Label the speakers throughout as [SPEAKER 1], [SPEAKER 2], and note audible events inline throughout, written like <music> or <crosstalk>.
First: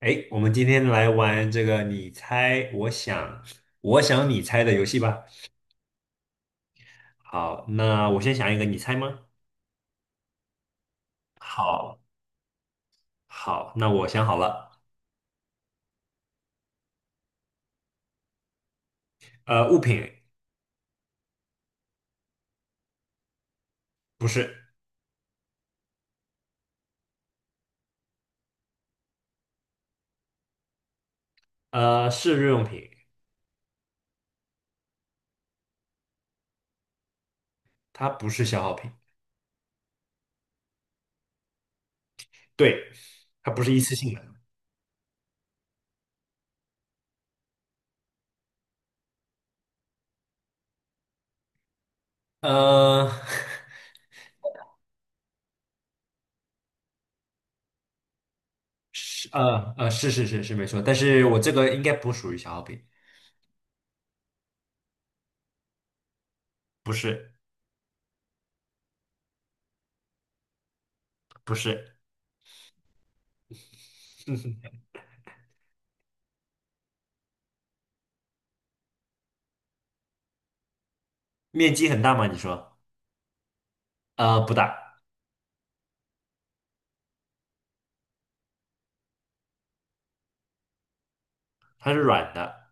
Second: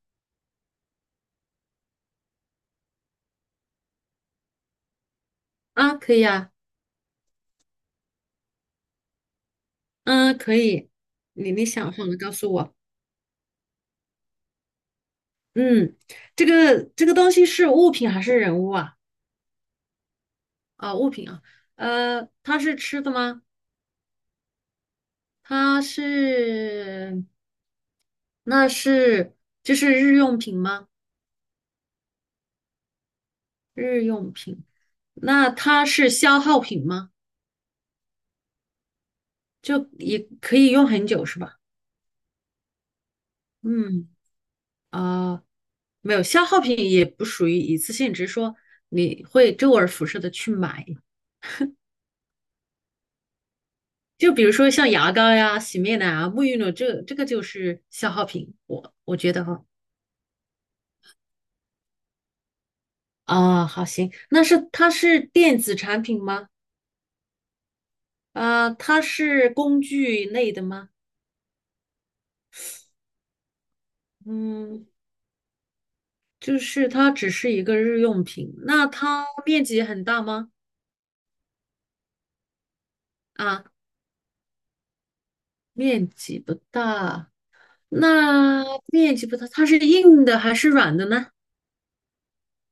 [SPEAKER 1] 哎，我们今天来玩这个你猜我想，我想你猜的游戏吧。
[SPEAKER 2] 啊，可以啊。
[SPEAKER 1] 好，那我先想一个，你猜吗？
[SPEAKER 2] 嗯，可以，你想
[SPEAKER 1] 好，
[SPEAKER 2] 好了告诉我。
[SPEAKER 1] 好，那我想好了。
[SPEAKER 2] 嗯，这个东西是物品还是人物啊？
[SPEAKER 1] 物品。
[SPEAKER 2] 啊，物品啊。它是吃的吗？
[SPEAKER 1] 不是，
[SPEAKER 2] 它是，那是就是日用品吗？
[SPEAKER 1] 是日用品，
[SPEAKER 2] 日用品，那它是消耗品吗？
[SPEAKER 1] 它不是消耗品，
[SPEAKER 2] 就也可以用很久是吧？
[SPEAKER 1] 对，它不是一次
[SPEAKER 2] 嗯，
[SPEAKER 1] 性的。
[SPEAKER 2] 啊，没有，消耗品也不属于一次性，只是说你会周而复始的去买。
[SPEAKER 1] 呃，
[SPEAKER 2] 就比如说像牙膏呀、洗面奶啊、沐浴露，这个就是消耗品，
[SPEAKER 1] <laughs>
[SPEAKER 2] 我
[SPEAKER 1] 是，
[SPEAKER 2] 觉得哈。
[SPEAKER 1] 是是是是没错，但是我这个应该不属于消耗品，
[SPEAKER 2] 啊，好行，那是它是电子产品吗？
[SPEAKER 1] 不是，
[SPEAKER 2] 啊，它是工具类的吗？
[SPEAKER 1] 不是。<laughs>
[SPEAKER 2] 嗯，就是它只是一个日用品，那它面积很大吗？
[SPEAKER 1] 面积很大吗？你说？
[SPEAKER 2] 啊，
[SPEAKER 1] 不大，
[SPEAKER 2] 面积不大，那面积不大，它是硬的还是软的呢？
[SPEAKER 1] 它是软的，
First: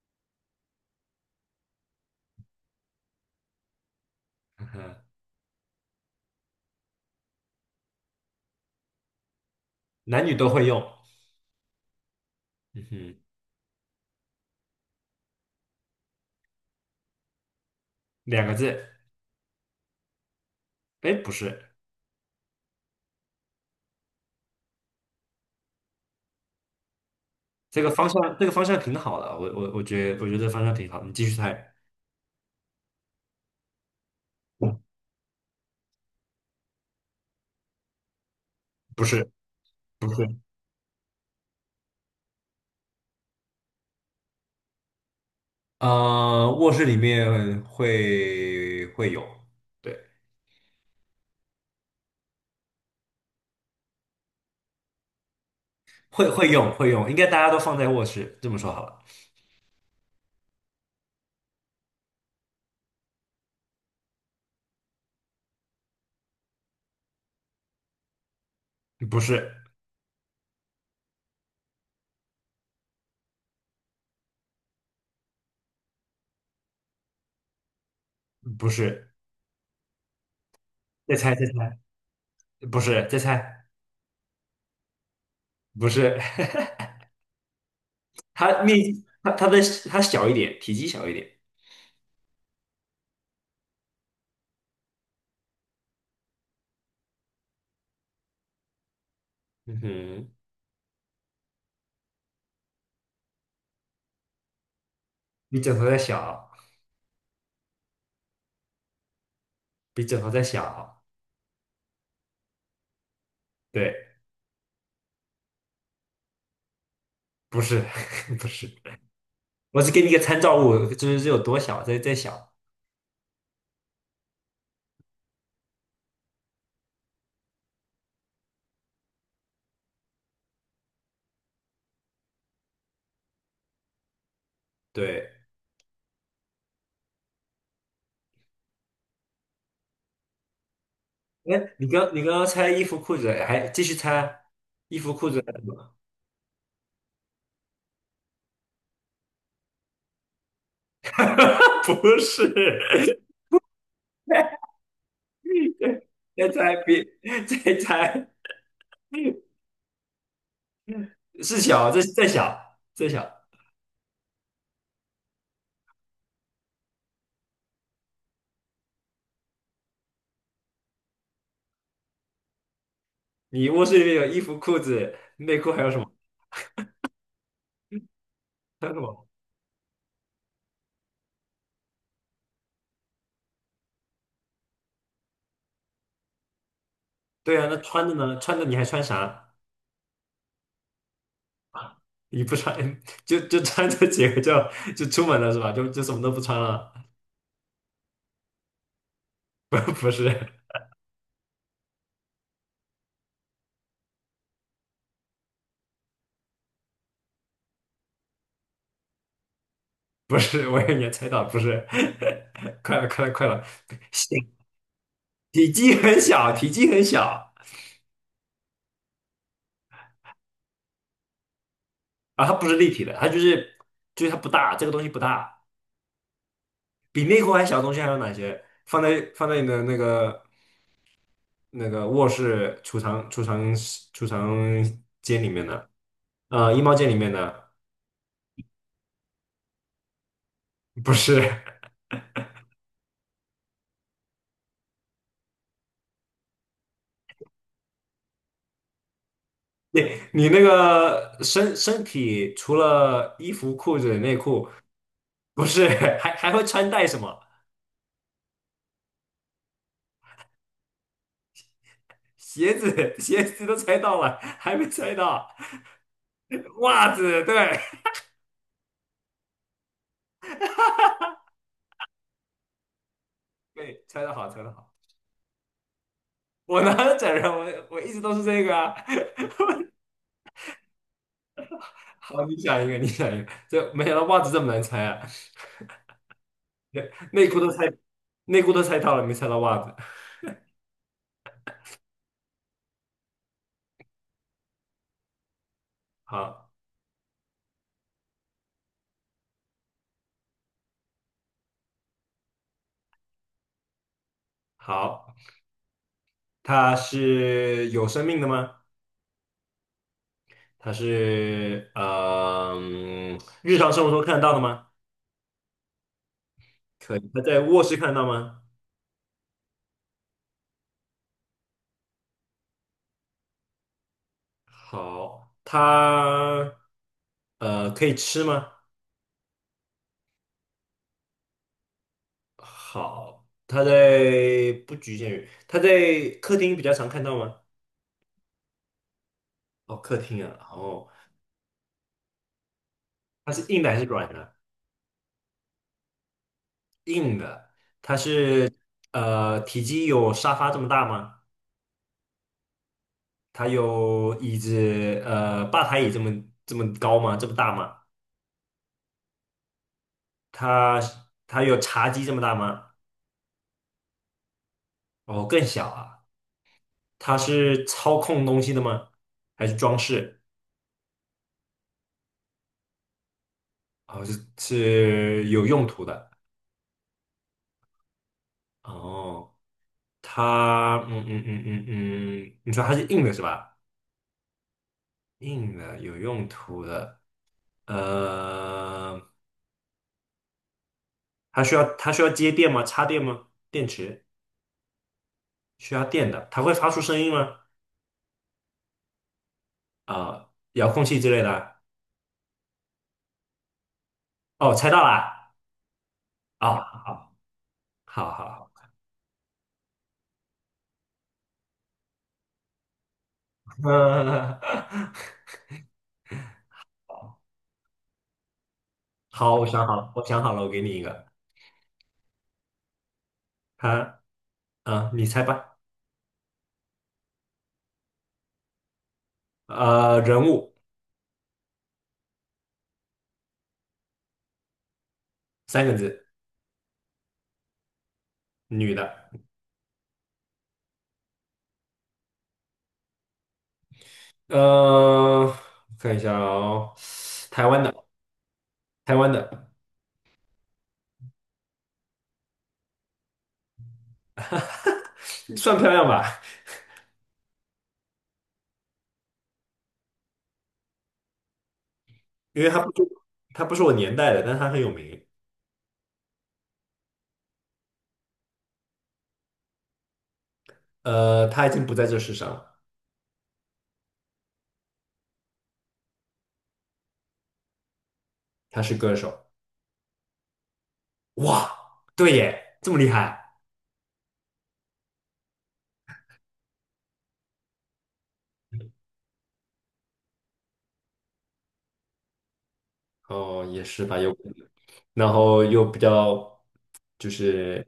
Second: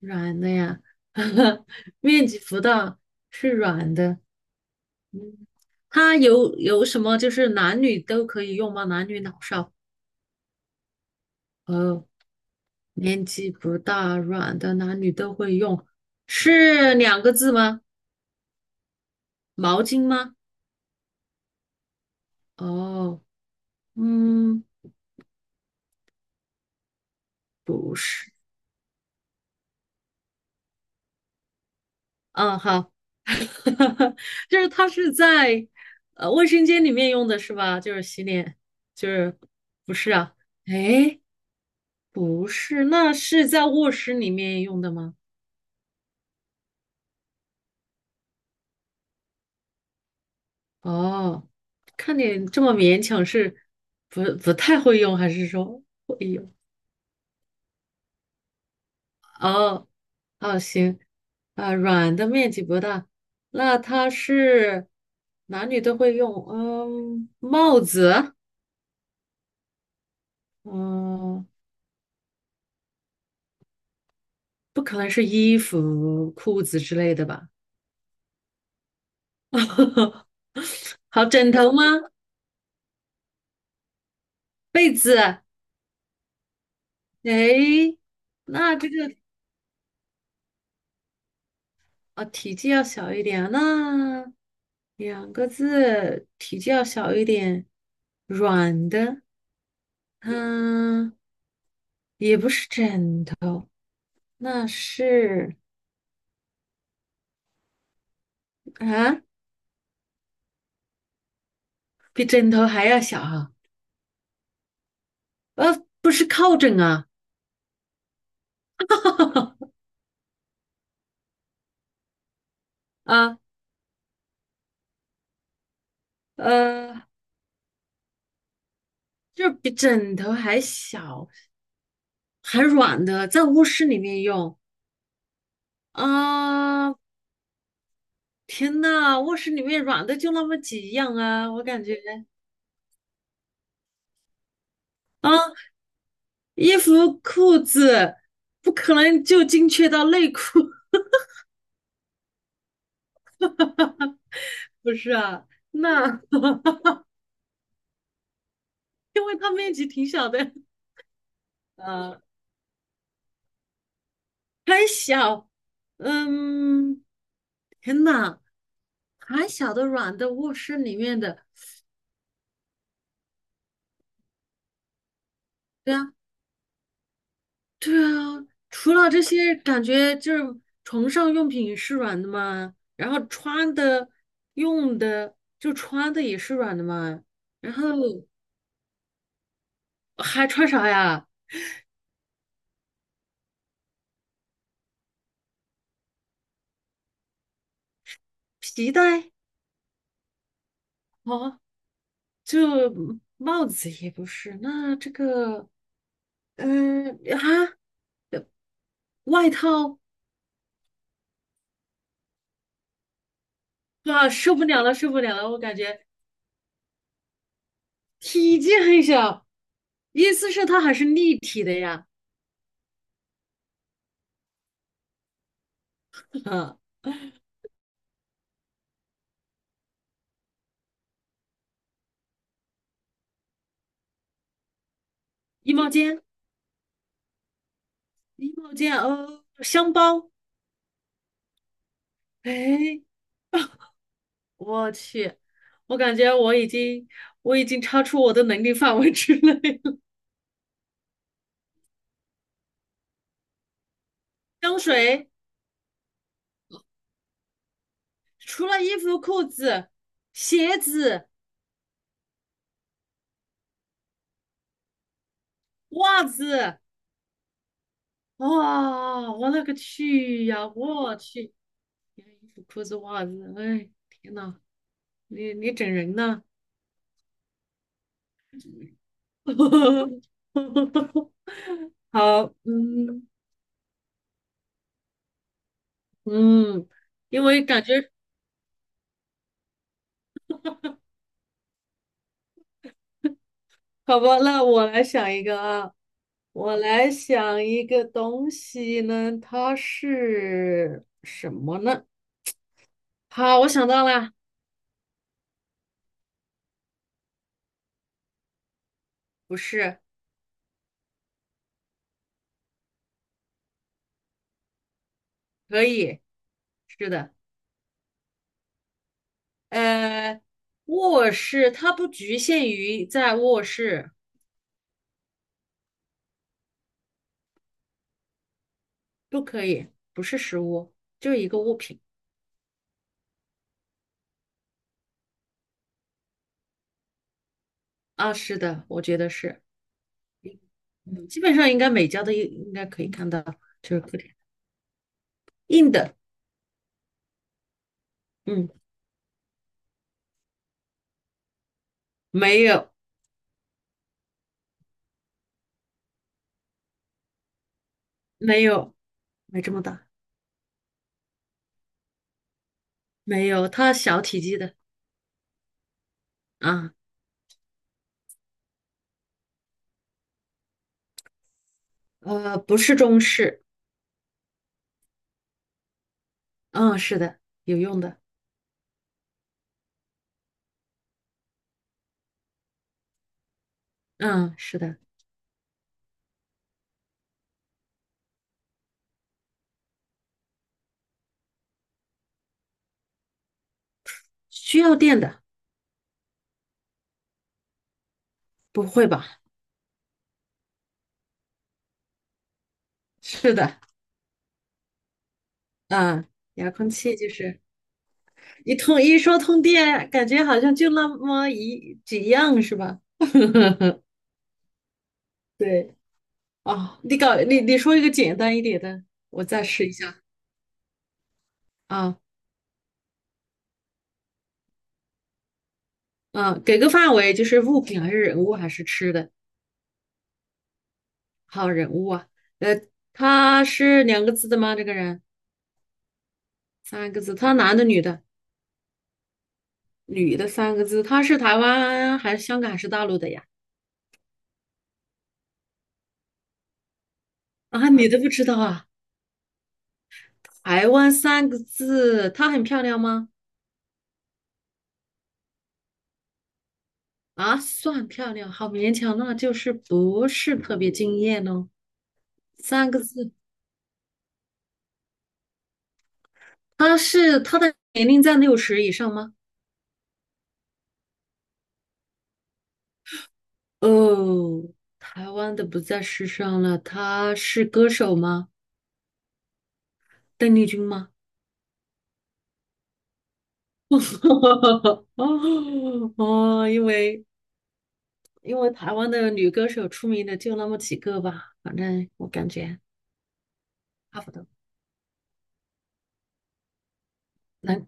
[SPEAKER 2] 软的呀，<laughs> 面积不大，是软的。
[SPEAKER 1] 嗯哼，
[SPEAKER 2] 嗯它有什么就是男女都可以用吗？男女老少？
[SPEAKER 1] 男女都会用。
[SPEAKER 2] 哦，
[SPEAKER 1] 嗯哼，
[SPEAKER 2] 年纪不大，软的男女都会用，是两个字吗？
[SPEAKER 1] 两个字，
[SPEAKER 2] 毛巾吗？
[SPEAKER 1] 哎，不是，
[SPEAKER 2] 哦，嗯，
[SPEAKER 1] 这个
[SPEAKER 2] 不
[SPEAKER 1] 方
[SPEAKER 2] 是，
[SPEAKER 1] 向，这个方向挺好的，我觉得，我觉得这方向挺好，你继续猜，
[SPEAKER 2] 嗯，好，<laughs> 就是它是在卫生间里面用的是吧？就是洗脸，
[SPEAKER 1] 不
[SPEAKER 2] 就
[SPEAKER 1] 是，
[SPEAKER 2] 是不
[SPEAKER 1] 不
[SPEAKER 2] 是
[SPEAKER 1] 是，
[SPEAKER 2] 啊？哎，不是，那是在卧室里面用的吗？
[SPEAKER 1] 卧室里面会有，对，
[SPEAKER 2] 哦，看你这么勉强是不太会用，还是说会
[SPEAKER 1] 会会
[SPEAKER 2] 用？
[SPEAKER 1] 用会用，应该大家都放在卧室，这么说好了，
[SPEAKER 2] 哦哦，行，啊，软的面积不大，那它是男女都会用，嗯，帽子，
[SPEAKER 1] 不是，
[SPEAKER 2] 嗯，不可能是衣服、裤子之类的吧？
[SPEAKER 1] 不是，
[SPEAKER 2] <laughs>
[SPEAKER 1] 再
[SPEAKER 2] 好，
[SPEAKER 1] 猜再
[SPEAKER 2] 枕头
[SPEAKER 1] 猜，
[SPEAKER 2] 吗？
[SPEAKER 1] 不是，再猜，
[SPEAKER 2] 被子？
[SPEAKER 1] 不是，
[SPEAKER 2] 诶，
[SPEAKER 1] <laughs> 它
[SPEAKER 2] 那
[SPEAKER 1] 面
[SPEAKER 2] 这个。
[SPEAKER 1] 积，它的它小一点，体积小一点，
[SPEAKER 2] 啊，体积要小一点，那两个字，体积要小一点，软的，
[SPEAKER 1] 嗯哼，
[SPEAKER 2] 嗯，也不是枕头，那是
[SPEAKER 1] 比枕头再小，
[SPEAKER 2] 啊，
[SPEAKER 1] 比枕头再小，
[SPEAKER 2] 比枕头还要小啊，
[SPEAKER 1] 对，
[SPEAKER 2] 不是靠枕啊，
[SPEAKER 1] 不是，<laughs> 不是。我只给你一个参照物，就是这有多小，再在小。
[SPEAKER 2] 啊，呃，就是比枕头还小，还软的，在卧室里面用
[SPEAKER 1] 对，
[SPEAKER 2] 啊，天呐，卧室里面软的就那么几样啊，我
[SPEAKER 1] 哎，
[SPEAKER 2] 感
[SPEAKER 1] 你
[SPEAKER 2] 觉。
[SPEAKER 1] 刚你刚刚猜衣服裤子，还继续猜衣服裤子，
[SPEAKER 2] 衣服、裤子不可能就精确到内裤，<laughs>
[SPEAKER 1] <laughs> 不是，
[SPEAKER 2] 不是啊？那
[SPEAKER 1] <laughs> 再猜
[SPEAKER 2] <laughs>
[SPEAKER 1] 别再猜
[SPEAKER 2] 因为它面积挺小的，
[SPEAKER 1] 是小，这是
[SPEAKER 2] 呃，
[SPEAKER 1] 再小再小。
[SPEAKER 2] 嗯，天呐，还小的软的卧室里面的，
[SPEAKER 1] 你卧室里面有衣服裤子，
[SPEAKER 2] 对啊，对啊，
[SPEAKER 1] 穿
[SPEAKER 2] 除
[SPEAKER 1] 什
[SPEAKER 2] 了这
[SPEAKER 1] 么？
[SPEAKER 2] 些，感觉就是床上用品是软的嘛，然后穿的、用的，就穿的也是软的嘛，
[SPEAKER 1] 对啊，
[SPEAKER 2] 然
[SPEAKER 1] 那
[SPEAKER 2] 后
[SPEAKER 1] 穿着呢？穿着你还穿啥？
[SPEAKER 2] 还穿啥呀？
[SPEAKER 1] 你不穿就穿这几个就出门了是吧？就什么都不穿了？
[SPEAKER 2] 皮带。
[SPEAKER 1] <laughs> 不是，
[SPEAKER 2] 哦，就帽子也不是，那这个，嗯啊，外套
[SPEAKER 1] <laughs> 不是，我也猜到，不是，<laughs> 快了，快了，快了，
[SPEAKER 2] 啊，
[SPEAKER 1] 体
[SPEAKER 2] 受不了了，受不了了，我
[SPEAKER 1] 体
[SPEAKER 2] 感
[SPEAKER 1] 积
[SPEAKER 2] 觉
[SPEAKER 1] 很小，体积很小。
[SPEAKER 2] 体积很小，意思是它还是立体的呀，
[SPEAKER 1] 啊，它不是立体的，它就是它不大，这个东西不大，
[SPEAKER 2] 啊，
[SPEAKER 1] 比内裤还小的东西还有哪些？放在你的那个卧室储藏间里面
[SPEAKER 2] 衣
[SPEAKER 1] 的，
[SPEAKER 2] 帽间，
[SPEAKER 1] 衣帽间里面的，
[SPEAKER 2] 衣帽间，哦，香包，
[SPEAKER 1] 不是，
[SPEAKER 2] 哎，我去，我感觉我已经超出我的能力范围之内
[SPEAKER 1] <laughs>
[SPEAKER 2] 了。
[SPEAKER 1] 你你那个身体除了衣服、裤子、内裤，
[SPEAKER 2] 香水
[SPEAKER 1] 不是，还会穿戴什么？
[SPEAKER 2] 除了衣服、裤子、鞋子、
[SPEAKER 1] 鞋子，<laughs> 鞋子都猜到了，还没猜到，
[SPEAKER 2] 袜子。
[SPEAKER 1] 袜子，对，
[SPEAKER 2] 哇，我勒个去呀！我去，你看衣服、裤子、袜子，
[SPEAKER 1] <laughs>
[SPEAKER 2] 哎，
[SPEAKER 1] 对，猜
[SPEAKER 2] 天
[SPEAKER 1] 得好，
[SPEAKER 2] 呐，
[SPEAKER 1] 猜得好，
[SPEAKER 2] 你整人呢？
[SPEAKER 1] 我哪有整人，我一直都是这个啊。
[SPEAKER 2] <laughs>
[SPEAKER 1] <laughs> 好，
[SPEAKER 2] 好，
[SPEAKER 1] 你想一个，你
[SPEAKER 2] 嗯
[SPEAKER 1] 想一个，这没想到袜子这么难猜啊。
[SPEAKER 2] 嗯，
[SPEAKER 1] <laughs>
[SPEAKER 2] 因
[SPEAKER 1] 内裤
[SPEAKER 2] 为
[SPEAKER 1] 都
[SPEAKER 2] 感
[SPEAKER 1] 猜，
[SPEAKER 2] 觉
[SPEAKER 1] 内裤都猜到了，没猜到袜子。
[SPEAKER 2] 好吧，那我来想一个啊，
[SPEAKER 1] 好，
[SPEAKER 2] 我来想一个东西呢，它是什么呢？好，我想到了，
[SPEAKER 1] 好，它是有生命的吗？
[SPEAKER 2] 不是，
[SPEAKER 1] 它是日常生活中看得到的吗？
[SPEAKER 2] 可以，是
[SPEAKER 1] 可以，
[SPEAKER 2] 的。
[SPEAKER 1] 它在卧室看得到吗？
[SPEAKER 2] 呃，卧室它不局限于在卧室，
[SPEAKER 1] 好，它可以吃吗？
[SPEAKER 2] 不可以，不是实物，就是一个物品
[SPEAKER 1] 好，它在不局限于，它在客厅比较常看到吗？
[SPEAKER 2] 啊。是的，我觉得是，
[SPEAKER 1] 哦，客厅啊，哦，
[SPEAKER 2] 嗯，基本上应该每家都应该可以看到，
[SPEAKER 1] 它是硬的
[SPEAKER 2] 就
[SPEAKER 1] 还
[SPEAKER 2] 是
[SPEAKER 1] 是
[SPEAKER 2] 客厅
[SPEAKER 1] 软的？
[SPEAKER 2] 硬的，
[SPEAKER 1] 硬的，它
[SPEAKER 2] 嗯，
[SPEAKER 1] 是体积有沙发这么大吗？
[SPEAKER 2] 没有，
[SPEAKER 1] 它有椅子吧台椅这么高吗？这么大吗？
[SPEAKER 2] 没有，没这么大，
[SPEAKER 1] 它它有茶几这么大吗？
[SPEAKER 2] 没有，它小体积的
[SPEAKER 1] 哦，更小啊。
[SPEAKER 2] 啊，
[SPEAKER 1] 它是操控东西的吗？还是装饰？
[SPEAKER 2] 呃，不是中式，
[SPEAKER 1] 哦，是是有用途的。
[SPEAKER 2] 嗯，是的，有用的，
[SPEAKER 1] 哦，它，你说它是硬的是吧？
[SPEAKER 2] 嗯，是的，
[SPEAKER 1] 硬的，有用途的。呃，它需要接电吗？插电吗？电池
[SPEAKER 2] 需要电的，
[SPEAKER 1] 需要电的，它会发出声音吗？
[SPEAKER 2] 不会吧？
[SPEAKER 1] 啊、遥控器之类的啊。
[SPEAKER 2] 是的，
[SPEAKER 1] 哦，猜到啦！
[SPEAKER 2] 嗯，遥
[SPEAKER 1] 哦，
[SPEAKER 2] 控器就是。
[SPEAKER 1] 好，好，
[SPEAKER 2] 一
[SPEAKER 1] 好，
[SPEAKER 2] 通一说通电，感觉好像就那么一几样是吧？<laughs>
[SPEAKER 1] 好，<laughs>
[SPEAKER 2] 对哦，你搞你你说一个简单一点的，我
[SPEAKER 1] 好，
[SPEAKER 2] 再
[SPEAKER 1] 我想
[SPEAKER 2] 试一
[SPEAKER 1] 好了，
[SPEAKER 2] 下
[SPEAKER 1] 我想好了，我给你一个。
[SPEAKER 2] 啊
[SPEAKER 1] 它，嗯，你猜吧。
[SPEAKER 2] 啊，给个范围，就是物品还是人物还是吃的？
[SPEAKER 1] 人物
[SPEAKER 2] 好，人物啊。呃，他是两个字的吗？这个人
[SPEAKER 1] 三个字，
[SPEAKER 2] 三个字，他男的女的？
[SPEAKER 1] 女的。
[SPEAKER 2] 女的三个字，他是台湾还是香港还是大陆的呀？
[SPEAKER 1] 呃，看一下哦，台湾
[SPEAKER 2] 啊，
[SPEAKER 1] 的。
[SPEAKER 2] 你都不知道啊？
[SPEAKER 1] 台湾的
[SPEAKER 2] 台湾三个字，她很漂亮吗？
[SPEAKER 1] 算漂亮吧，
[SPEAKER 2] 啊，算漂亮，好勉强，那就是不是特别惊艳哦。
[SPEAKER 1] 因为它不
[SPEAKER 2] 三个
[SPEAKER 1] 是
[SPEAKER 2] 字，
[SPEAKER 1] 它不是我年代的，但它很有名。
[SPEAKER 2] 她的年龄在60以上吗？
[SPEAKER 1] 他已经不在这世上了，
[SPEAKER 2] 哦，台湾的不在世上了，她是歌手吗？
[SPEAKER 1] 他是歌手。
[SPEAKER 2] 邓丽君吗？
[SPEAKER 1] 哇，对耶，这么厉害。
[SPEAKER 2] <laughs> 哦哦，因为台湾的女歌手出名的就那么几个吧，反正我感觉
[SPEAKER 1] 哦，也是吧，
[SPEAKER 2] 差不
[SPEAKER 1] 有可
[SPEAKER 2] 多。
[SPEAKER 1] 能。然后又比较就是
[SPEAKER 2] 难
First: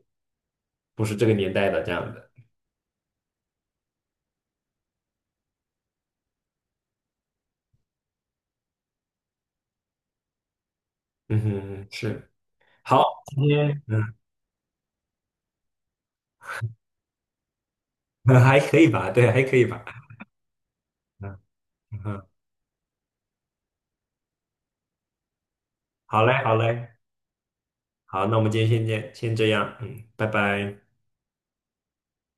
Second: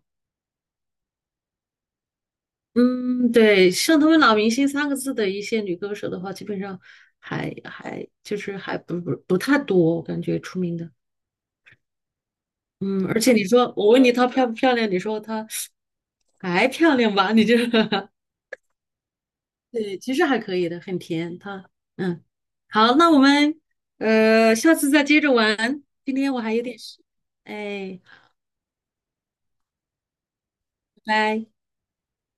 [SPEAKER 1] 不是这个年代的这样的。
[SPEAKER 2] 嗯，对，像他们“老明星”三个字的一些女歌手的话，基本上还还就是还不不不太多，我感觉出名的。
[SPEAKER 1] 嗯哼，是。好，
[SPEAKER 2] 嗯，而且
[SPEAKER 1] 今
[SPEAKER 2] 你说
[SPEAKER 1] 天
[SPEAKER 2] 我问你她漂不漂亮，你说她还漂亮吧？你就 <laughs>
[SPEAKER 1] <laughs> 还可以吧，对，还可以吧。
[SPEAKER 2] 对，其实还可以的，很
[SPEAKER 1] 嗯
[SPEAKER 2] 甜。她嗯，
[SPEAKER 1] 嗯，
[SPEAKER 2] 好，那我们下次再接着玩。今
[SPEAKER 1] 好嘞，
[SPEAKER 2] 天我
[SPEAKER 1] 好
[SPEAKER 2] 还有点
[SPEAKER 1] 嘞，
[SPEAKER 2] 事，哎，
[SPEAKER 1] 好，那我们今天先这样，嗯，拜拜。
[SPEAKER 2] 拜拜。